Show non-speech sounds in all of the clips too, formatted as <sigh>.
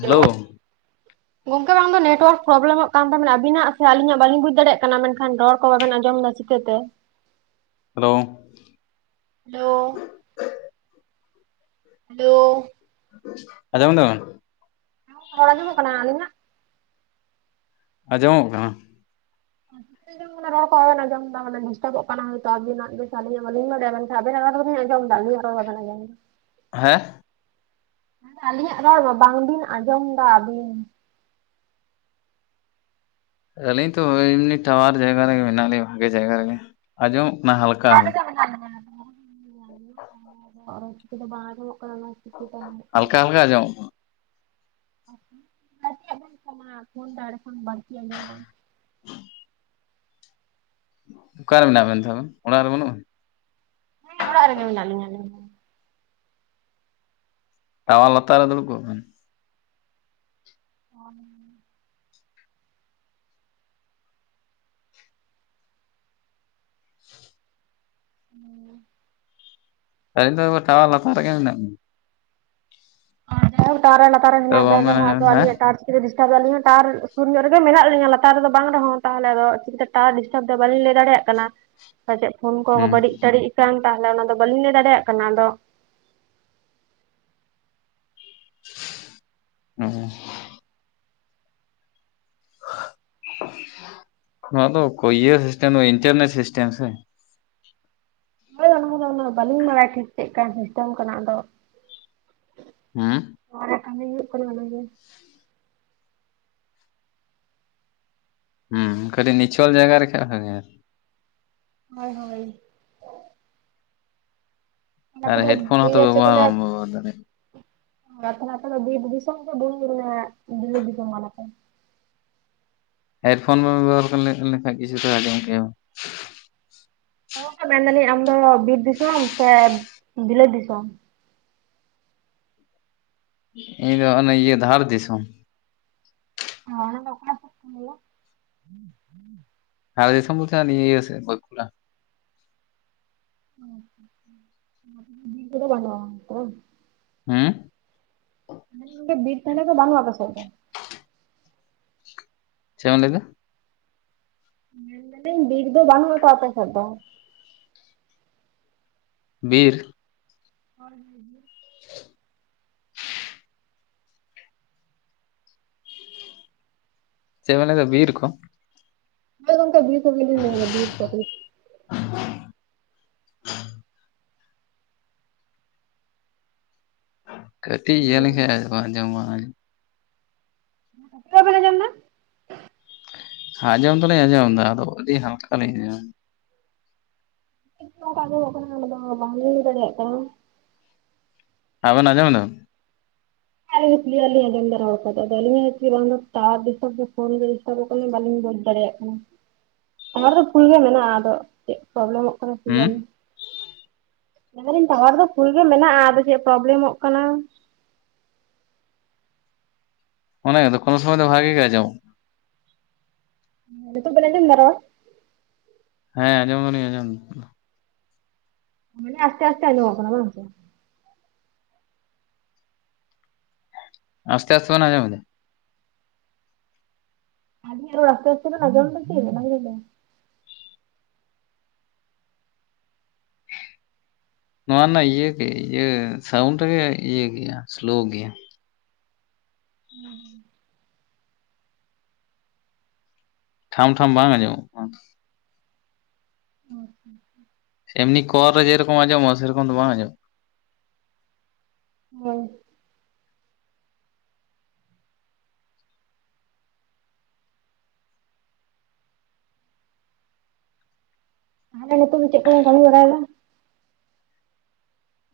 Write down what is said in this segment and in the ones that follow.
Hello, <inaudible> ᱜᱚᱝᱠᱮ ᱵᱟᱝ ᱫᱚ ᱱᱮᱴᱳᱣᱟᱨᱠ ᱯᱨᱚᱵᱞᱮᱢᱚᱜ ᱠᱟᱱ ᱛᱟᱵᱮᱱᱟ ᱟᱹᱵᱤᱱᱟᱜ ᱥᱮ ᱟᱞᱤᱧᱟᱜ ᱵᱟᱞᱤᱧ ᱵᱩᱡ ᱫᱟᱲᱭᱟᱜ ᱠᱟᱱᱟ ᱢᱮᱱᱠᱷᱟᱱ ᱨᱚᱲ ᱠᱚ ᱵᱟᱵᱮᱱ ᱟᱸᱡᱚᱢᱫᱟ ᱪᱤ ᱪᱮᱫ ᱛᱮ ᱦᱮᱞᱳᱣ ᱦᱮᱞᱳᱣ ᱦᱮᱞᱳᱣ ᱟᱸᱡᱚᱢ ᱫᱟᱵᱮᱱ ᱨᱚᱲ ᱟᱸᱡᱚᱢᱚᱜ ᱠᱟᱱᱟ ᱟᱹᱞᱤᱧᱟᱜ? ᱟᱸᱡᱚᱢᱚᱜ ᱠᱟᱱᱟ᱾ <unintelligible> ᱢᱟᱱᱮ ᱨᱚᱲ ᱠᱚ ᱵᱟᱵᱮᱱ ᱟᱸᱡᱚᱢᱫᱟ ᱢᱟᱱᱮ ᱰᱤᱥᱴᱟᱵᱚᱜ ᱠᱟᱱᱟ ᱦᱚᱭᱛᱳ ᱟᱵᱤᱱᱟᱜ ᱜᱮ ᱥᱮ ᱟᱹᱞᱤᱧ ᱦᱚᱸ ᱵᱟᱹᱞᱤᱧ ᱵᱟᱰᱟᱭᱟ ᱢᱮᱱᱠᱷᱟᱡ ᱟᱵᱮᱱᱟᱜ ᱨᱚᱲ ᱫᱚᱞᱤᱧ ᱟᱸᱡᱚᱢᱫᱟ ᱟᱹᱞᱤᱧᱟᱜ ᱨᱚᱲ ᱦᱚ ᱵᱟᱵᱮᱱ ᱟᱸᱡᱚᱢᱫᱟ ᱮᱸᱦᱮᱸ ᱥᱮ ᱟᱹᱞᱤᱧᱟᱜ ᱨᱚᱲ ᱵᱟᱝᱵᱤᱱ ᱟᱸᱡᱚᱢᱫᱟ ᱟᱵᱤᱱ᱾ ᱟᱹᱞᱤᱧ ᱛᱚ ᱮᱢᱱᱤ ᱴᱟᱣᱟᱨ ᱡᱟᱭᱜᱟ ᱨᱮᱜᱮ ᱢᱮᱱᱟᱜ ᱞᱤᱧᱟ ᱵᱷᱟᱜᱮ ᱡᱟᱭᱜᱟ ᱨᱮᱜᱮ ᱟᱸᱡᱚᱢᱚᱜ ᱠᱟᱱᱟ ᱦᱟᱞᱠᱟ ᱦᱟᱞ <unintelligible> ᱚᱲᱟᱜ ᱵᱷᱤᱛᱨᱤ ᱵᱟᱝ ᱟᱸᱡᱚᱢᱟᱜ ᱠᱟᱱᱟ ᱚᱱᱟ ᱠᱦᱟᱹᱛᱤᱨ ᱛᱮ ᱦᱟᱞᱠᱟ ᱦᱟᱞᱠᱟ ᱟᱸᱡᱚᱢᱚᱜ ᱵᱟᱹᱲᱛᱤ ᱟᱸᱡᱚᱢᱚᱜ ᱛᱟᱱᱟ ᱯᱷᱳᱱ ᱫᱟᱲᱮ ᱠᱷᱚᱱ ᱵᱟᱹᱲᱛᱤ ᱟᱸᱡᱚᱢᱚᱜᱼᱟ᱾ <inaudible> ᱚᱠᱟᱨᱮ ᱢᱮᱱᱟᱜ ᱵᱮᱱ ᱛᱷᱚ ᱟᱵᱚᱱ ᱚᱲᱟᱜ ᱨᱮ ᱵᱟᱹᱱᱩᱢᱟ? ᱦᱮᱸ ᱚᱲᱟᱜ ᱨᱮᱜᱮ ᱢᱮᱱᱟᱜ ᱞᱤᱧᱟ ᱟᱹᱞᱤᱧ ᱫᱚ᱾ ᱴᱟᱣᱟᱨ ᱞᱟᱛᱟᱨ ᱨᱮ ᱫᱩᱲᱩᱵᱽ ᱠᱚᱜ ᱵᱮᱱ᱾ ᱦᱚᱱ <unintelligible> ᱟᱞᱤᱧ ᱫᱚ ᱴᱟᱣᱟᱨ ᱞᱟᱛᱟᱨ ᱨᱮᱜᱮ ᱢᱮᱱᱟᱜ ᱞᱤᱧᱟ᱾ ᱴᱟᱣᱟᱨ ᱨᱮ ᱞᱟᱛᱟᱨ ᱨᱮ ᱛᱚ ᱢᱮᱱᱟᱜ ᱵᱮᱱ ᱵᱟᱝᱵᱮᱱ ᱨᱮᱦᱚᱸ ᱟᱸᱡᱚᱢ ᱟᱫᱚ ᱫᱟ ᱦᱮᱸ ᱟᱹᱞᱤᱧᱟᱜ ᱴᱟᱨ ᱪᱤᱞᱤ ᱰᱤᱥᱴᱟᱵᱮᱫ ᱞᱤᱧᱟ ᱴᱟᱣᱟᱨ ᱥᱩᱨ ᱧᱚᱜ ᱨᱮᱜᱮ ᱢᱮᱱᱟᱜ ᱞᱤᱧᱟ ᱞᱟᱛᱟᱨ ᱨᱮᱫᱚ ᱵᱟᱝ ᱨᱮᱦᱚᱸ ᱛᱟᱦᱚᱞᱮ ᱫᱚ ᱴᱷᱤᱠᱴᱷᱟᱠ ᱴᱟᱣᱟᱨ ᱰᱤᱥᱴᱟᱵ ᱫᱟᱭ ᱵᱟᱹᱞᱤᱧ ᱞᱟᱹᱭ ᱫᱟᱲᱮᱭᱟᱜ ᱠᱟᱱᱟ ᱯᱟᱪᱮᱫ ᱯᱷᱳᱱ ᱠᱚᱦᱚ ᱵᱟᱹᱲᱤᱡ ᱴᱟᱹᱲᱤᱡ ᱠᱟᱱ ᱛᱟᱦᱚᱞᱮ ᱚᱱᱟᱫᱚ ᱵᱟᱹᱞᱤᱧ ᱞᱟᱹᱭ ᱫᱟᱲᱮᱭᱟᱜ ᱠᱟᱱᱟ ᱟᱫᱚ ᱩᱸᱦᱩᱸ ᱱᱚᱣᱟ ᱫᱚ ᱚᱠᱚ ᱤᱭᱟᱹ ᱥᱤᱥᱴᱮᱢ ᱫᱚ ᱵᱟ ᱤᱱᱴᱮᱨᱱᱮᱴ ᱥᱤᱥᱴᱮᱢ ᱥᱮ᱾ ᱦᱳᱭ ᱚᱱᱟ ᱠᱚᱫᱚ ᱩᱱᱟᱹᱜ ᱵᱟᱹᱞᱤᱧ ᱵᱟᱲᱟᱭ ᱴᱷᱤᱠ ᱪᱮᱫᱠᱟᱱ ᱥᱤᱥᱴᱮᱢ ᱠᱟᱱᱟ ᱟᱫᱚ ᱦᱩᱸ ᱯᱷᱚᱱ ᱨᱮ ᱠᱟᱢᱤ ᱦᱩᱭᱩᱜ ᱠᱟᱱᱟ ᱚᱱᱟᱜᱮ ᱦᱩᱸ ᱠᱷᱟᱹᱞᱤ ᱱᱤᱪᱷᱚᱞ ᱡᱟᱭᱜᱟ ᱨᱮᱠᱷᱟᱡ ᱵᱟᱜᱤᱭᱟ᱾ ᱦᱳᱭ ᱦᱳᱭ ᱟᱨ ᱱᱚᱛᱮ ᱫᱚᱯ ᱦᱮᱰᱯᱷᱳᱱ ᱦᱚᱸᱛᱚ ᱡᱮᱡᱟᱨ ᱪᱮᱫ ᱠᱚ ᱵᱮᱵᱚᱦᱟᱨ ᱵᱟᱢ ᱞᱮᱯ ᱵᱮᱵᱚᱦᱟᱨ ᱫᱟᱲᱮᱭᱟᱜᱼᱟ ᱟᱨ ᱛᱷᱟᱞᱮ ᱟᱯᱮ ᱫᱚ ᱵᱤᱨ ᱫᱤᱥᱚᱢ ᱥᱮ ᱵᱤᱞ ᱢᱟᱱᱮ ᱵᱤᱞᱟᱹᱛ ᱫᱤᱥᱚᱢ ᱠᱟᱱᱟ ᱯᱮ? ᱦᱮᱰᱯᱷᱳᱱ ᱵᱟᱵᱮᱱ ᱵᱮᱵᱚᱦᱟᱨ ᱞᱮᱠ ᱞᱮᱠᱷᱟᱡ ᱠᱤᱪᱷᱩ ᱫᱚᱭ ᱟᱸᱡᱚᱢ ᱠᱮᱭᱟᱢ᱾ ᱦᱚ ᱢᱮᱱᱫᱟᱹᱞᱤᱧ ᱟᱢ ᱫᱚ ᱵᱤᱨ ᱫᱤᱥᱚᱢ ᱥᱮ ᱵᱤᱞᱟᱹᱛ ᱫᱤᱥᱚᱢ? ᱤᱧ ᱫᱚ ᱚᱱᱮ ᱤᱭᱟᱹ ᱫᱷᱟᱲ ᱫᱤᱥᱚᱢ᱾ ᱦᱚ ᱚᱱᱟᱫᱚ ᱚᱠᱟᱥᱮᱡ ᱠᱟᱱ ᱚᱱᱟᱫᱚ? ᱫᱷᱟᱲ ᱫᱤᱥᱚᱢ ᱵᱚᱞᱛᱮ ᱱᱤᱭᱟᱹ ᱤᱭᱟᱹ ᱥᱮᱫ ᱵᱟᱹᱠᱩᱲᱟ᱾ ᱚ, ᱵᱤᱨ ᱠᱚᱫᱚ ᱵᱟᱹᱱᱩᱜᱼᱟ ᱛᱚ ᱵᱟᱝ? ᱦᱩᱸ ᱢᱮᱱᱫᱟ ᱵᱤᱨ ᱛᱷᱟᱞᱮ ᱫᱚ ᱵᱟᱱᱩᱜᱼᱟ ᱟᱯᱮ ᱥᱮᱫ ᱫᱚ? ᱪᱮᱢ ᱞᱟᱹᱭᱫᱟ? ᱢᱮᱱᱫᱟᱹᱞᱤᱧ ᱵᱤᱨ ᱫᱚ ᱵᱟᱹᱱᱩᱜᱼᱟ ᱛᱚ ᱟᱯᱮ ᱥᱮᱫ ᱫᱚ? ᱵᱤᱨ᱾ ᱦᱳᱭ ᱵᱤᱨ <inaudible> ᱪᱮᱫ ᱵᱮᱱ ᱞᱟᱹᱭ ᱫᱟ ᱵᱤᱨᱠᱚ? ᱦᱳᱭ ᱜᱚᱝᱠᱮ ᱵᱤᱨ ᱠᱚᱜᱮᱞᱤᱧ ᱞᱟᱹᱭ ᱫᱟ ᱵᱤᱨ ᱠᱚ ᱜᱮ᱾ <inaudible> ᱠᱟᱹᱴᱤᱡ ᱤᱭᱟᱹ ᱦᱮᱞᱳ ᱞᱮᱱᱠᱷᱟᱱ ᱟᱫᱚ ᱵᱟᱝ ᱟᱸᱡᱚᱢᱚᱜ-ᱟ <inaudible> ᱟᱸᱡᱚᱢ ᱫᱚᱞᱤᱧ ᱟᱸᱡᱚᱢ ᱮᱫᱟ ᱟᱫᱚ ᱟᱹᱰᱤ ᱦᱟᱞᱠᱟ ᱞᱤᱧ ᱟᱸᱡᱚᱢᱫᱟ᱾ ᱪᱤᱠᱟ ᱛᱮ ᱟᱢᱚᱢᱚᱜ ᱠᱟᱱᱟ ᱚᱱᱟ ᱫᱚ ᱵᱟᱝ ᱞᱤᱧ ᱞᱟᱹᱭ ᱫᱟᱲᱮᱭᱟᱜ ᱠᱟᱱᱟ᱾ ᱟᱵᱮᱱ ᱟᱡᱚᱢ ᱫᱟᱵᱮᱱ? ᱦᱮᱸ ᱟᱞᱤᱧ ᱫᱚ ᱠᱞᱤᱭᱟᱨ ᱞᱤᱧ ᱟᱸᱚᱢᱫᱟ ᱨᱚᱲ ᱠᱚᱫᱚ ᱟᱫᱚ ᱟᱹᱞᱤᱧᱟᱜ ᱵᱟᱝ ᱫᱚ ᱴᱟᱣᱟᱨ ᱰᱤᱥᱴᱟᱵ ᱫᱟᱭ ᱯᱷᱳᱱ ᱜᱮ ᱰᱤᱥᱴᱟᱵᱚᱜ ᱠᱟᱱᱟ ᱵᱟᱹᱞᱤᱧ ᱵᱩᱡᱽ ᱫᱟᱲᱮᱭᱟᱜ᱾ ᱚ ᱴᱟᱣᱟᱨ ᱫᱚ ᱯᱷᱩᱞ ᱜᱮ ᱢᱮᱱᱟᱜᱼᱟ ᱟᱫᱚ ᱪᱮᱫ ᱯᱨᱚᱵᱞᱮᱢᱚᱜ ᱠᱟᱱᱟ ᱦᱩᱸ ᱠᱤᱡᱟᱱᱤ? ᱢᱮᱱᱫᱟ ᱫᱟᱞᱤᱧ ᱴᱟᱣᱟᱨ ᱫᱚ ᱯᱷᱩᱞ ᱜᱮ ᱢᱮᱱᱟᱜᱼᱟ ᱟᱫᱚ ᱪᱮᱫ ᱯᱨᱚᱵᱽᱞᱮᱢᱚᱜ ᱠᱟᱱᱟ᱾ ᱚᱱᱟ ᱜᱮ ᱛᱚ ᱠᱳᱱᱳ ᱥᱚᱢᱚᱭ ᱫᱚ ᱵᱷᱟᱜᱤ ᱜᱮ ᱟᱡᱚᱢᱚᱜ ᱱᱤᱛᱳᱜ ᱵᱮᱱ ᱟᱡᱚᱢ ᱫᱟᱜ ᱨᱚᱲ? ᱦᱮᱸ ᱟᱸᱡᱚᱢ ᱫᱟᱹᱞᱤᱧ ᱟᱸᱡᱚᱢ ᱫᱟ᱾ ᱢᱟᱱᱮ ᱟᱥᱛᱮ ᱟᱥᱛᱮ ᱟᱡᱚᱢᱚᱜ ᱠᱟᱱᱟ ᱵᱟᱝ ᱥᱮ? ᱟᱥᱛᱮ ᱟᱥᱛᱮ ᱵᱮᱱ ᱟᱡᱚᱢ ᱮᱫᱟ? ᱟᱞᱤᱧᱟᱜ ᱨᱚᱲ ᱟᱥᱛᱮ ᱟᱥᱛᱮ ᱵᱮᱱ ᱟᱡᱚᱢ ᱫᱟᱜ ᱠᱤ ᱚᱱᱟ ᱜᱤᱞᱤᱧ ᱞᱟᱹᱭ ᱱᱚᱣᱟ ᱨᱮᱱᱟᱜ ᱤᱭᱟᱹ ᱜᱮ ᱤᱭᱟᱹ ᱥᱟᱣᱩᱱᱰ ᱨᱮ ᱜᱮ ᱤᱭᱟᱹ ᱜᱮᱭᱟ ᱥᱞᱳ ᱜᱮᱭᱟ᱾ ᱦᱩᱸ᱾ ᱴᱷᱟᱢ ᱴᱷᱟᱢ ᱵᱟᱝ ᱟᱸᱡᱚᱢᱜ <unintelligible> ᱮᱢᱱᱤ ᱠᱚᱨ ᱨᱮ ᱡᱮ ᱨᱚᱠᱚᱢ ᱟᱡᱚᱢᱜ-ᱟ ᱥᱮ ᱨᱚᱠᱚᱢ ᱫᱚ ᱵᱟᱝ ᱟᱸᱡᱚᱢᱜ ᱦᱳᱭ᱾ ᱱᱤᱛ ᱫᱚ ᱪᱮᱫ ᱠᱚᱢ ᱜᱢᱤ ᱵᱟᱲᱟᱭ ᱫᱟ?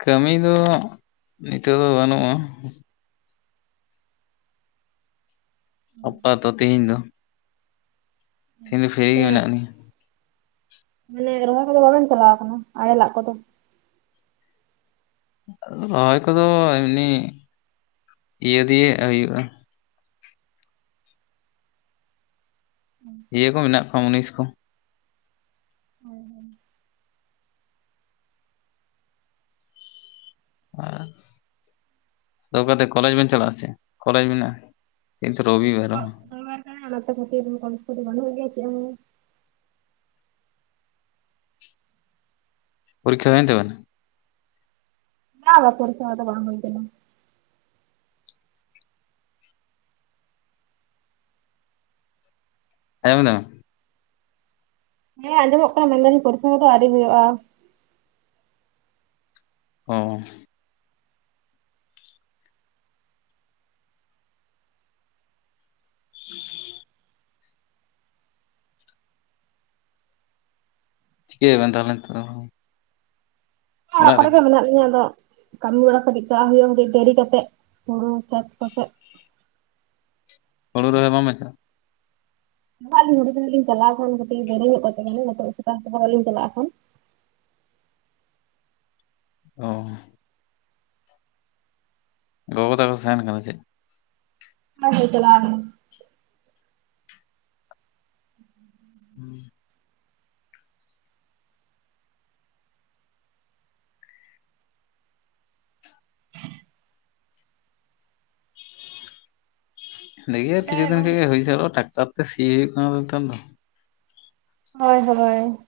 ᱠᱟᱹᱢᱤ ᱫᱚ ᱱᱤᱛᱚᱜ ᱫᱚ ᱵᱟᱹᱱᱩᱜᱼᱟ᱾ ᱚᱯᱟᱛᱚ ᱛᱮᱦᱮᱧ ᱫᱚ᱾ ᱤᱧ ᱫᱚ ᱯᱷᱤᱨᱤ ᱜᱮ ᱢᱮᱱᱟᱜᱤᱧᱟᱹ᱾ ᱪ ᱠᱚᱫᱚ ᱵᱟᱵᱮᱱ ᱪᱟᱞᱟᱣ ᱟᱠᱟᱱᱟ ᱟᱲᱮ ᱞᱟᱜ ᱠᱚᱫᱚ᱾ ᱨᱚᱦᱚᱭ ᱠᱚᱫᱚ ᱮᱢᱱᱤ ᱤᱭᱟᱹ ᱫᱤᱭᱮ ᱦᱩᱭᱩᱜᱼᱟ᱾ ᱤᱭᱟᱹ ᱠᱚ ᱢᱮᱱᱟᱜ ᱠᱚᱣᱟ ᱢᱩᱱᱤᱥ ᱠᱚ᱾ ᱦᱮᱸ ᱦᱩᱸ᱾ ᱟ <unintelligible> ᱫᱚᱠᱟ ᱠᱟᱛᱮ ᱠᱚᱞᱮᱡᱽ ᱵᱮᱱ ᱪᱟᱞᱟᱜ ᱟᱥᱮ ᱠᱚᱞᱮᱡᱽ ᱢᱮᱱᱟᱜᱼᱟ ᱠᱤᱱᱛᱩ ᱨᱚᱵᱤ ᱵᱟᱨ ᱦᱚᱸ᱾ ᱦ ᱠᱷᱟᱹᱤᱨ ᱠᱚᱯᱤ ᱜᱚᱱ ᱦᱩᱭᱪ᱾ ᱯᱚᱨᱠᱷᱟ ᱦᱩᱭ ᱱᱛᱟᱵᱤᱱᱟ? ᱵᱟᱝ ᱯᱚᱨᱥᱟ ᱫᱚ ᱵᱟᱝ ᱠᱟᱱᱟ᱾ ᱟᱡᱚᱢ ᱫᱟᱢ᱾ ᱦᱮᱸ ᱟᱸᱡᱚᱢᱚᱜ ᱠᱟᱱᱟ ᱢᱮᱱᱫᱟᱞᱤᱧ ᱯᱚᱨᱤᱥᱮᱚᱢᱵᱟ ᱫᱚ ᱟᱹᱣᱨᱤ ᱦᱩᱭᱩᱜᱼᱟ᱾ ᱚ <inaudible> ᱪᱤᱠᱟᱹᱭ ᱫᱟ ᱵᱤᱱ ᱛᱟᱦᱞᱮ ᱱᱤᱛᱚᱜ ᱫᱚ? ᱚᱲᱟᱜ ᱠᱚᱨᱮ ᱢᱮᱱᱟᱜ ᱞᱤᱧᱟ ᱾ ᱟᱫᱚ ᱠᱟᱹᱢᱤ ᱵᱟᱲᱟ ᱠᱚ ᱪᱮᱫᱠᱟ ᱦᱩᱭᱩᱜᱼᱟ <unintelligible> ᱰᱮᱨᱤ ᱠᱟᱛᱮᱜ ᱦᱩᱲᱩ ᱪᱟᱥ ᱠᱟᱛᱮᱫ ᱾ ᱦᱩᱲᱩ ᱨᱚᱦᱚᱭ ᱵᱟᱝ ᱵᱮᱱ ᱪᱟᱜᱼᱟ? ᱪᱟᱞᱟᱜ ᱟᱹᱞᱤᱧ <unintelligible> ᱦᱚᱞᱟ ᱠᱷᱟᱱ ᱠᱟᱹᱴᱤᱡ ᱰᱮᱨᱤ ᱧᱚᱜ <unintelligible> ᱱᱤᱛᱚᱜ ᱥᱮᱛᱟᱜ ᱥᱮᱛᱟᱜ ᱵᱟᱹᱞᱤᱧ ᱪᱟᱞᱟᱜᱼᱟ ᱮᱠᱷᱚᱱ ᱾ ᱚᱻ ᱜᱚᱜᱚ ᱛᱟᱠᱚ ᱛᱟᱦᱮᱱ ᱠᱟᱱᱟ ᱪᱮᱫ? ᱚᱠᱟ ᱥᱮᱫ ᱮ ᱪᱟᱞᱟᱣ ᱟᱠᱟᱱᱟ? ᱦᱩᱸ ᱾ <unintelligible> ᱠᱤᱪᱷᱩ ᱫᱤᱱ ᱛᱟᱦᱚᱞᱮ ᱠᱷᱚᱡ ᱜᱮ ᱦᱩᱭ ᱥᱟᱹᱛᱚᱜᱼᱟ ᱴᱟᱠᱴᱟᱨ ᱛᱮ ᱥᱤ ᱦᱩᱭᱩᱜ ᱠᱟᱱᱟ ᱛᱚ ᱱᱮᱛᱟᱨ ᱫᱚ ᱾ ᱦᱳᱭ ᱦᱳᱭ ᱾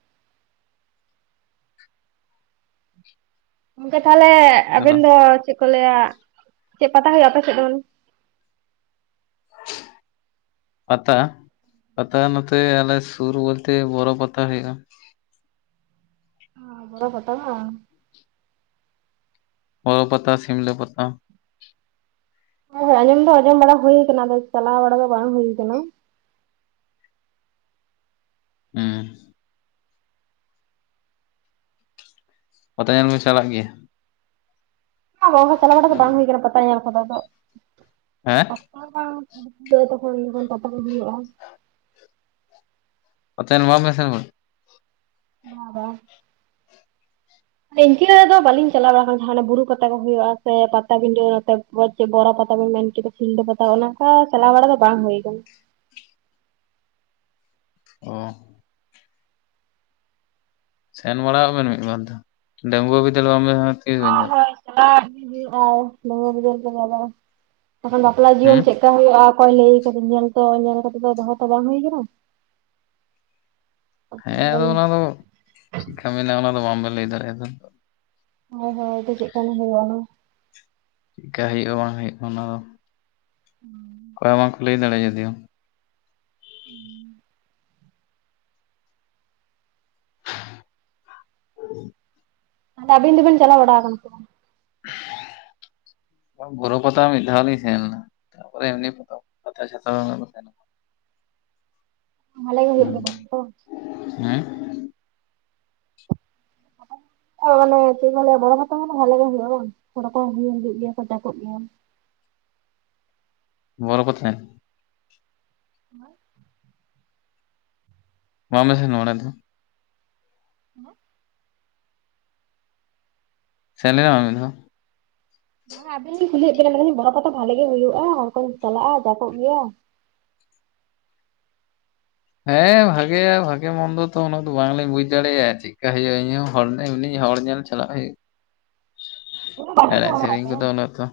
ᱜᱚᱝᱠᱮ ᱛᱟᱦᱚᱞᱮ ᱱᱮᱛᱟᱨ ᱟᱵᱮᱱ ᱟᱫᱚ ᱫᱚ ᱪᱮᱫ ᱠᱚ ᱞᱟᱹᱭᱟ <inaudible> ᱪᱮᱫ ᱯᱟᱛᱟ ᱦᱩᱭᱩᱜᱼᱟ ᱟᱯᱮ ᱥᱮᱫ <unintelligible> <inaudible> ᱯᱟᱛᱟ? <inaudible> ᱯᱟᱛᱟ ᱱᱚᱛᱮ ᱟᱞᱮ ᱥᱩᱨ ᱵᱚᱞᱛᱮ ᱵᱚᱨᱚ ᱯᱟᱛᱟ ᱦᱳᱭᱳᱜᱼᱟ ᱾ ᱵᱚᱨᱚ ᱯᱟᱛᱟ ᱵᱟᱝ? ᱵᱚᱨᱚ ᱯᱟᱛᱟ ᱥᱤᱢᱞᱟᱹ ᱯᱟᱛᱟ ᱾ ᱦᱳᱭ ᱦᱳᱭ ᱟᱸᱡᱚᱢ ᱫᱚ ᱟᱸᱡᱚᱢ ᱵᱟᱲᱟ ᱦᱩᱭᱩ ᱟᱠᱟᱱᱟ ᱟᱫᱚ ᱪᱟᱞᱟᱣ ᱵᱟᱲᱟ ᱫᱚ ᱵᱟᱝ ᱦᱩᱭᱩ ᱟᱠᱟᱱᱟ ᱾ ᱦᱮᱸ ᱾ ᱯᱟᱛᱟ ᱧᱮᱞ ᱵᱮᱱ ᱪᱟᱞᱟᱜ ᱜᱮᱭᱟ? <unintelligible> ᱪᱟᱞᱟᱣ ᱵᱟᱲᱟ ᱫᱚ ᱵᱟᱝ ᱦᱩᱭ ᱟᱠᱟᱱᱟ ᱯᱟᱛᱟ ᱧᱮᱞ ᱠᱚᱫᱚ ᱾ ᱟᱫᱚ <inaudible> ᱦᱮᱸ? ᱚᱠᱛᱚ ᱛᱚᱠᱷᱚᱱ <unintelligible> ᱡᱚᱠᱷᱚᱱ ᱛᱟᱯᱟ ᱦᱩᱭᱩᱜᱼᱟ ᱾ ᱚᱛᱮ ᱱᱚᱣᱟ ᱢᱮᱥ ᱨᱮᱱᱦᱚᱸ ᱾ ᱵᱟᱝ ᱵᱟᱝ ᱾ <unintelligible> ᱨᱮᱫᱚ ᱵᱟᱹᱞᱤᱧ ᱪᱟᱞᱟᱣ ᱵᱟᱲᱟ ᱟᱠᱟᱱᱟ ᱵᱩᱨᱩ ᱯᱟᱛᱟ ᱠᱚ ᱦᱩᱭᱩᱜᱼᱟ ᱥᱮ ᱯᱟᱴᱟ ᱵᱤᱸᱰᱟᱹ ᱱᱚᱛᱮ ᱪᱮᱫ ᱵᱚᱨᱚ ᱯᱟᱛᱟ ᱵᱮᱱ ᱢᱮᱱ ᱠᱮᱫᱟ ᱥᱤᱞᱫᱟᱹ ᱯᱟᱛᱟ ᱚᱱᱠᱟ ᱪᱟᱞᱟᱣ ᱵᱟᱲᱟ ᱫᱚ ᱵᱟᱝ ᱦᱩᱭ ᱟᱠᱟᱱᱟ ᱾ ᱚ ᱾ ᱥᱮᱱ ᱵᱟᱲᱟᱣᱟᱜ ᱵᱮᱱ ᱢᱤᱫ ᱵᱟᱨ ᱫᱚ ᱾ ᱰᱟᱹᱝᱜᱩᱣᱟᱹ ᱵᱤᱫᱟᱹᱞ ᱵᱟᱝ ᱵᱤᱱ ᱧᱮᱞ <unintelligible> ᱛᱤᱥ ᱵᱮᱱ ᱧᱮᱞᱟ ᱾ <unintelligible> ᱮᱠᱷᱟᱱ ᱵᱟᱯᱞᱟ ᱦᱩᱸ ᱡᱤᱭᱚᱱ ᱪᱮᱫᱠᱟ ᱦᱩᱭᱩᱜᱼᱟ <unintelligible> ᱧᱮᱞ ᱛᱚ ᱧᱮᱞ ᱠᱟᱛᱮᱜ ᱫᱚ ᱫᱚᱦᱚ ᱛᱚ ᱵᱟᱝ ᱦᱩᱭ ᱟᱠᱟᱱᱟ ᱾ ᱦᱮᱸ ᱟᱫᱚ ᱦᱳᱭ ᱚᱱᱟ ᱫᱚ <inaudible> ᱪᱤᱫᱠᱟ ᱢᱮᱱᱟᱜᱼᱟ ᱚᱱᱟ ᱫᱚ ᱵᱟᱝᱵᱮᱱ ᱞᱟᱹᱭ ᱫᱟᱲᱮᱭᱟᱜᱼᱟ ᱛᱚ ᱾ ᱦᱳᱭ ᱦᱳᱭ ᱟᱫᱚ ᱪᱮᱫᱠᱟᱱᱤᱡ ᱮ ᱦᱩᱭᱩᱜᱼᱟ ᱚᱱᱟ ᱪᱮᱫᱠᱟ ᱦᱩᱭᱩᱜᱼᱟ ᱵᱟᱝ ᱦᱩᱭᱩᱜᱼᱟ ᱚᱱᱟ ᱫᱚ ᱚᱠᱚᱭ ᱦᱚᱸ ᱵᱟᱝ ᱠᱚ ᱞᱟᱹᱭ ᱫᱟᱲᱮᱭᱟᱼᱟ ᱡᱚᱫᱤᱭᱚ ᱦᱩᱸ ᱾ <inaudible> ᱟᱵᱤᱱ ᱫᱚ ᱵᱤᱱ ᱪᱟᱞᱟᱣ ᱵᱟᱲᱟᱣ ᱟᱠᱟᱱᱟ ᱥᱮ ᱵᱟᱝ? <inaudible> ᱵᱳᱨᱳ ᱯᱟᱛᱟ ᱢᱤᱫ ᱫᱷᱟᱣ ᱞᱤᱧ ᱥᱮᱱ ᱞᱮᱱᱟ ᱾ ᱛᱟᱨᱯᱚᱨ ᱮᱢᱱᱤ ᱯᱟᱛᱟ ᱪᱷᱟᱛᱟ ᱦᱚ ᱟᱫᱚ <inaudible> ᱵᱷᱟᱞᱮ ᱜᱮ ᱦᱩᱭᱩᱜ ᱠᱟᱱᱟ ᱛᱚ ᱾ ᱦᱮᱸᱜ? ᱦᱳᱭ ᱢᱟᱱᱮ ᱪᱮᱫ ᱠᱚ ᱞᱟᱹᱭᱟ ᱵᱚᱨᱚ ᱯᱟᱛᱟ ᱢᱟᱱᱮ ᱵᱷᱟᱞᱮ ᱜᱮ ᱦᱩᱭᱩᱜᱼᱟ ᱵᱟᱝ? ᱦᱚᱲ ᱠᱚ ᱦᱩᱭ ᱦᱤᱡᱩᱜ ᱜᱮᱭᱟ <unintelligible> ᱠᱚᱜ ᱜᱮᱭᱟ᱾ ᱵᱚᱨᱚ ᱯᱟᱛᱟ ᱧᱮᱞ? ᱦᱮᱸ ᱾ ᱵᱟᱢ ᱯᱮ ᱥᱮᱱᱚᱜᱼᱟ ᱚᱲᱟᱜ ᱫᱚ? <unintelligible> ᱥᱮᱱ ᱞᱮᱱᱟᱢ ᱢᱤᱫ ᱫᱷᱟᱣ᱾ ᱵᱟᱝ ᱟᱵᱮᱱ ᱞᱤᱧ ᱠᱩᱞᱤᱭᱮᱫ ᱵᱮᱱᱟ ᱢᱮᱱ ᱵᱚᱨᱚᱯᱟᱛᱟ ᱵᱷᱟᱜᱮ ᱜᱮ ᱦᱩᱭᱩᱜᱼᱟ ᱦᱚᱲ ᱠᱚᱧ ᱪᱟᱞᱟᱜᱼᱟ ᱡᱟᱠᱚᱜ ᱜᱮᱭᱟ? ᱦᱮᱸ ᱵᱷᱟᱜᱮᱭᱟ ᱵᱷᱟᱜᱮ ᱢᱚᱱᱫᱚ ᱛᱚ ᱩᱱᱟᱹᱜ ᱫᱚ ᱵᱟᱝᱞᱤᱧ ᱵᱩᱡ ᱫᱟᱲᱮᱭᱟᱜᱼᱟ ᱪᱮᱫᱮᱠᱟ ᱦᱩᱭᱩᱜᱼᱟ, ᱤᱧᱦᱚᱸ ᱦᱚᱲ ᱧᱮᱞ ᱪᱟᱞᱟᱜ ᱦᱩᱭᱩᱜ ᱩᱱᱟᱹᱜ ᱵᱟᱹᱲᱛᱤ ᱠᱚ ᱮᱲᱮᱡ ᱦᱚᱲᱚᱜ ᱥᱮᱨᱮᱧ ᱟᱛᱚ ᱵᱟᱝ ᱠᱚᱫᱚᱱᱟ ᱛᱚ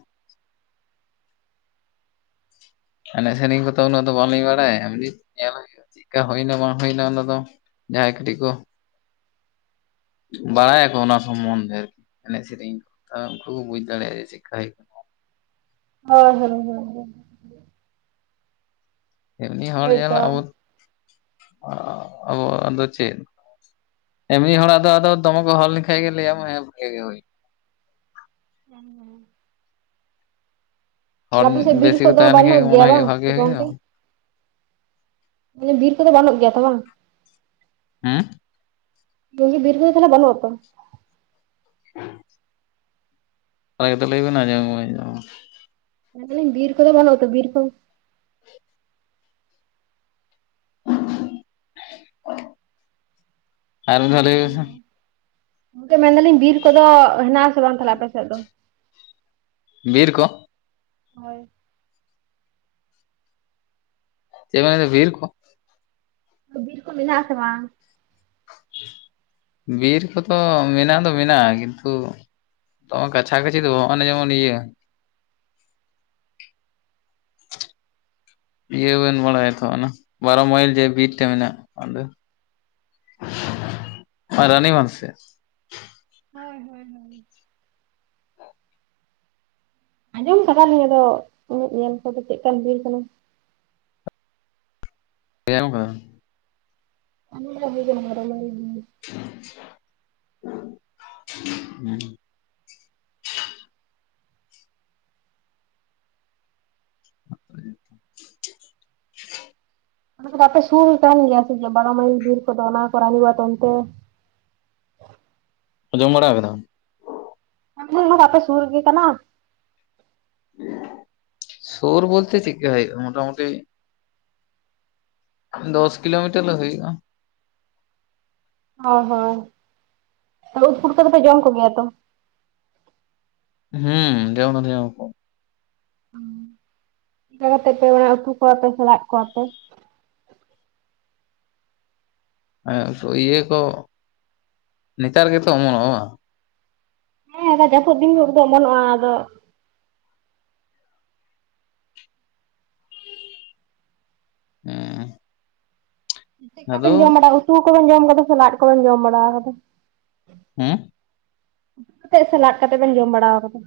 ᱮᱱᱮᱡ ᱥᱮᱨᱮᱧ ᱠᱚᱫᱚ ᱩᱱᱟᱹᱜ ᱵᱟᱝ ᱞᱤᱧ ᱵᱟᱲᱟᱭᱟ᱾ ᱪᱮᱫᱠᱟ ᱦᱩᱭᱱᱟ ᱵᱟᱝ ᱦᱩᱭᱱᱟ ᱚᱱᱟ ᱫᱚ ᱡᱟᱦᱟᱸᱭ ᱠᱟᱹᱴᱤᱡ ᱠᱚ ᱵᱟᱲᱟᱭᱟᱠᱚ ᱚᱱᱟ ᱥᱚᱢᱚᱱᱫᱷᱮ ᱟᱨᱠᱤ ᱮᱱᱮᱡ ᱥᱮᱨᱮᱧ ᱠᱚ ᱛᱟᱦᱮ ᱩᱱᱠᱩ ᱠᱚ ᱵᱩᱡ ᱫᱟᱲᱮᱭᱟᱜᱼᱟ ᱥᱤᱠᱷᱟ ᱠᱟᱱᱟ᱾ ᱦᱳᱭ ᱦᱳᱭ ᱦᱳᱭ ᱾ ᱮᱢᱱᱤ ᱦᱚᱲ ᱧᱮᱞ ᱦᱳᱭᱛᱚ ᱟᱵᱚ ᱟᱵᱚ ᱟᱫᱚ ᱪᱮᱫ᱾ ᱮᱢᱱᱤ ᱦᱚᱲ ᱟᱫ ᱟᱫ ᱫᱚ ᱫᱚᱢᱮ ᱠᱚ ᱦᱚᱞ ᱞᱮᱠᱷᱟᱭ ᱜᱮ ᱞᱟᱹᱭᱟᱧ ᱾ <unintelligible> ᱦᱚᱲ ᱟᱯᱮ ᱥᱮᱫ ᱵᱤᱞ ᱵᱮᱥᱤ ᱠᱚ ᱠᱚᱫᱚ ᱛᱟᱦᱮᱸ ᱵᱟᱹᱱᱩᱜ ᱞᱮᱱᱠᱷᱟᱱ ᱢᱚᱱᱮ ᱜᱮᱭᱟ ᱵᱟᱝ ᱦᱩᱭᱩᱜᱼᱟ ᱵᱷᱟᱜᱮ ᱥᱮ ᱦᱩᱭᱱᱟ ᱜᱚᱢᱠᱮ? ᱢᱟᱱᱮ ᱵᱤᱨ ᱠᱚᱫᱚ ᱵᱟᱹᱱᱩᱜ ᱜᱮᱭᱟ ᱛᱚ ᱵᱟᱝ? ᱦᱮᱸ? ᱢᱮᱱ ᱫᱤᱧ ᱵᱤᱨ ᱠᱚᱫᱚ ᱛᱟᱞᱮ ᱵᱟᱹᱱᱩᱜᱼᱟ ᱛᱚ? <inaudible> <unintelligible> ᱢᱮᱱ ᱫᱟᱞᱤᱧ ᱵᱤᱨ ᱠᱚᱫᱚ ᱵᱟᱱᱩᱜ ᱟᱛᱚ ᱵᱤᱨ ᱠᱚ? ᱟᱨ ᱢᱤᱫ ᱫᱷᱟᱣ ᱞᱟᱹᱭ ᱵᱮᱱ ᱥᱮ ᱾ ᱜᱚᱢᱠᱮ ᱢᱮᱱᱫᱟᱞᱤᱧ ᱵᱤᱨ ᱠᱚᱫᱚ ᱦᱮᱱᱟᱜ ᱟᱥᱮ ᱵᱟᱝ ᱛᱟᱦᱚᱞᱮ ᱟᱯᱮ ᱥᱮᱫ ᱫᱚ? ᱵᱤᱨ ᱠᱚ᱾ ᱦᱳᱭ ᱪᱮᱫ ᱢᱮᱱ ᱡᱮᱫᱟ ᱵᱤᱨ ᱠᱚ? ᱵᱤᱨ ᱠᱚ ᱢᱮᱱᱟᱜᱼᱟ ᱥᱮ ᱵᱟᱝ? ᱵᱤᱨ ᱠᱚᱫᱚ ᱢᱮᱱᱟᱜ ᱫᱚ ᱢᱮᱱᱟᱜᱼᱟ, ᱠᱤᱱᱛᱩ ᱛᱚ ᱠᱟᱪᱷᱟ ᱠᱟᱪᱷᱤ ᱫᱚ ᱵᱟᱝ ᱱᱚᱼᱚᱱᱰᱮ ᱡᱮᱢᱚᱱ ᱤᱭᱟᱹ ᱤᱭᱟᱹ ᱵᱮᱱ ᱵᱟᱲᱟᱭᱟ ᱛᱚ ᱚᱱᱟ ᱵᱷᱟᱨᱚ ᱢᱟᱭᱤᱞ ᱵᱤᱨ ᱴᱷᱮᱱ ᱢᱮᱱᱟᱜ ᱚᱸᱰᱮ᱾ ᱨᱟᱱᱤᱢᱟᱱ ᱥᱮᱫ᱾ ᱦᱳᱭ ᱦᱳᱭ ᱦᱳᱭ᱾ ᱟᱸᱡᱚᱢ ᱠᱟᱫᱟᱞᱤᱧ ᱟᱫᱚ ᱤᱧᱟᱹᱜ ᱧᱮᱞ ᱠᱚᱫᱚ ᱪᱮᱫ ᱞᱮᱠᱟᱱ ᱵᱤᱨ ᱠᱟᱱᱟ᱾ <unintelligible> <unintelligible> ᱦᱩᱸ <inaudible> ᱚᱱᱟ ᱟᱯᱮ ᱥᱩᱨ ᱠᱟᱱ ᱜᱮᱭᱟᱥᱮ ᱵᱟᱨᱚ ᱢᱟᱭᱤᱞ ᱵᱤᱨ ᱠᱚᱫᱚ? ᱚᱱᱟ ᱠᱚ ᱨᱟᱱᱤ ᱵᱟ ᱚᱱᱛᱮ᱾ ᱚᱡᱚᱢ ᱵᱟᱲᱟᱣ ᱠᱮᱫᱟᱢ? ᱟ ᱟᱯᱮ ᱥᱩᱨ ᱜᱮ ᱠᱟᱱᱟ᱾ ᱥᱩᱨ ᱵᱚᱞᱛᱮ ᱴᱷᱤᱠ ᱜᱮ ᱦ ᱢᱳᱴᱟᱢᱩᱴᱤ᱾ ᱫᱚᱥ ᱠᱤᱞᱳᱢᱤᱴᱟᱨ ᱫᱚ ᱦᱩᱭᱼᱟ᱾ ᱚ ᱦᱚ ᱩᱫ ᱯᱩᱴᱟᱹ ᱠᱚᱫᱚ ᱯᱮ ᱡᱚᱢ ᱠᱚᱜᱮᱭᱟ ᱛᱚ᱾ ᱦᱩᱸ ᱡᱚᱢ ᱦᱚᱸ ᱞᱮ ᱢᱚᱡ ᱠᱚᱣᱟ ᱾ ᱚᱱᱠᱟ ᱠᱟᱛᱮ ᱯᱮ ᱚᱲᱟᱜ ᱩᱛᱩ ᱠᱚᱣᱟᱯᱮ ᱥᱮᱲᱟᱜ ᱠᱚᱣᱟᱯᱮ? ᱦ ᱤᱭᱟᱹ ᱠᱚ ᱱᱮᱛᱟᱨ ᱜᱮᱛᱚ ᱚᱢᱚᱱᱚᱜᱼᱟ ᱵᱟᱝ? ᱦᱮᱸ ᱟᱫᱚ ᱡᱟᱹᱯᱩᱫ ᱫᱤᱱᱜᱩᱲ ᱫᱚ ᱵᱚᱱᱚᱜᱼᱟ ᱟᱫᱚ᱾ ᱦᱮᱸ᱾ ᱟᱫᱚ ᱪᱮᱫᱠᱟᱵᱮᱱ ᱡᱚᱢ ᱵᱟᱲᱟ ᱩᱛᱩ ᱠᱚᱵᱮᱱ ᱡᱚᱢ ᱠᱟᱫᱟ ᱥᱮ ᱞᱟᱫ ᱠᱚᱵᱮᱱ ᱡᱚᱢ ᱵᱟᱲᱟᱣ ᱠᱟᱫᱟ? ᱦᱮᱸ? ᱠᱟᱛᱮ ᱥᱮ ᱞᱟᱫ ᱠᱟᱛᱮᱫ ᱵᱮᱱ ᱡᱚᱢ ᱵᱟᱲᱟ ᱟᱠᱟᱫᱟ?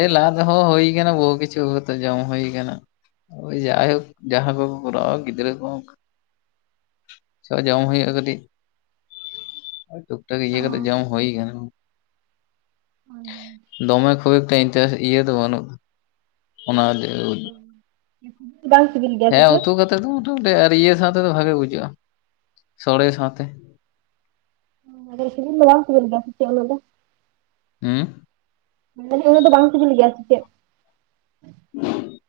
ᱮ ᱞᱟᱫ ᱦᱚᱸ ᱦᱳᱭ ᱠᱟᱱᱟ ᱵᱚᱦᱩ ᱠᱤᱪᱷᱩ ᱠᱟᱛᱮ ᱡᱚᱢ ᱦᱩᱭ ᱠᱟᱱᱟ᱾ ᱡᱟᱭᱦᱳᱠ ᱡᱟᱦᱟᱸ ᱠᱚᱠᱚ ᱠᱚᱨᱟᱣᱟ ᱜᱤᱫᱽᱨᱟᱹ ᱠᱚ᱾ ᱪᱚ ᱡᱚᱢ ᱦᱩᱭᱩᱜᱼᱟ ᱠᱟᱹᱴᱤᱡ᱾ ᱴᱩᱠ-ᱴᱟᱠ ᱤᱭᱟᱹ ᱠᱟᱛ ᱡᱚᱢ ᱦᱳᱭ ᱠᱟᱱᱟ᱾ ᱫᱚᱢᱮ ᱠᱷᱩᱵ ᱮᱠᱴᱟ ᱤᱱᱴᱦᱟᱥ ᱤᱭᱟᱹ ᱫᱚ ᱵᱟᱹᱱᱩᱜ ᱚᱱᱟ ᱵᱟᱝ ᱥᱤᱵᱤᱞ ᱜᱮᱭᱟ᱾ ᱥᱮ ᱦᱮᱸ ᱪᱮᱫ ᱩᱛᱩ ᱠᱟᱛᱮᱫ ᱫᱚ ᱢᱚᱴᱟᱢᱩᱴᱤ ᱟᱨ ᱤᱭᱟᱹ ᱥᱟᱸᱣᱛᱮᱚ ᱵᱷᱟᱜᱮ ᱵᱩᱡᱟᱹᱜᱼᱟ᱾ ᱥᱚᱲᱮ ᱥᱟᱶᱛᱮ᱾ <unintelligible> ᱥᱤᱵᱤᱞ ᱫᱚ ᱵᱟᱝ ᱥᱤᱵᱤᱞ ᱜᱮᱭᱟ ᱥᱮ ᱪᱮᱫ ᱤᱱᱟᱹ ᱫᱚ? ᱦᱮᱸ? ᱢᱟᱱᱮ ᱩᱱᱟᱹᱜ ᱫᱚ ᱵᱟᱝ ᱥᱤᱱᱤᱞ ᱜᱮᱭᱟ ᱥᱮᱪᱮᱫ? <inaudible>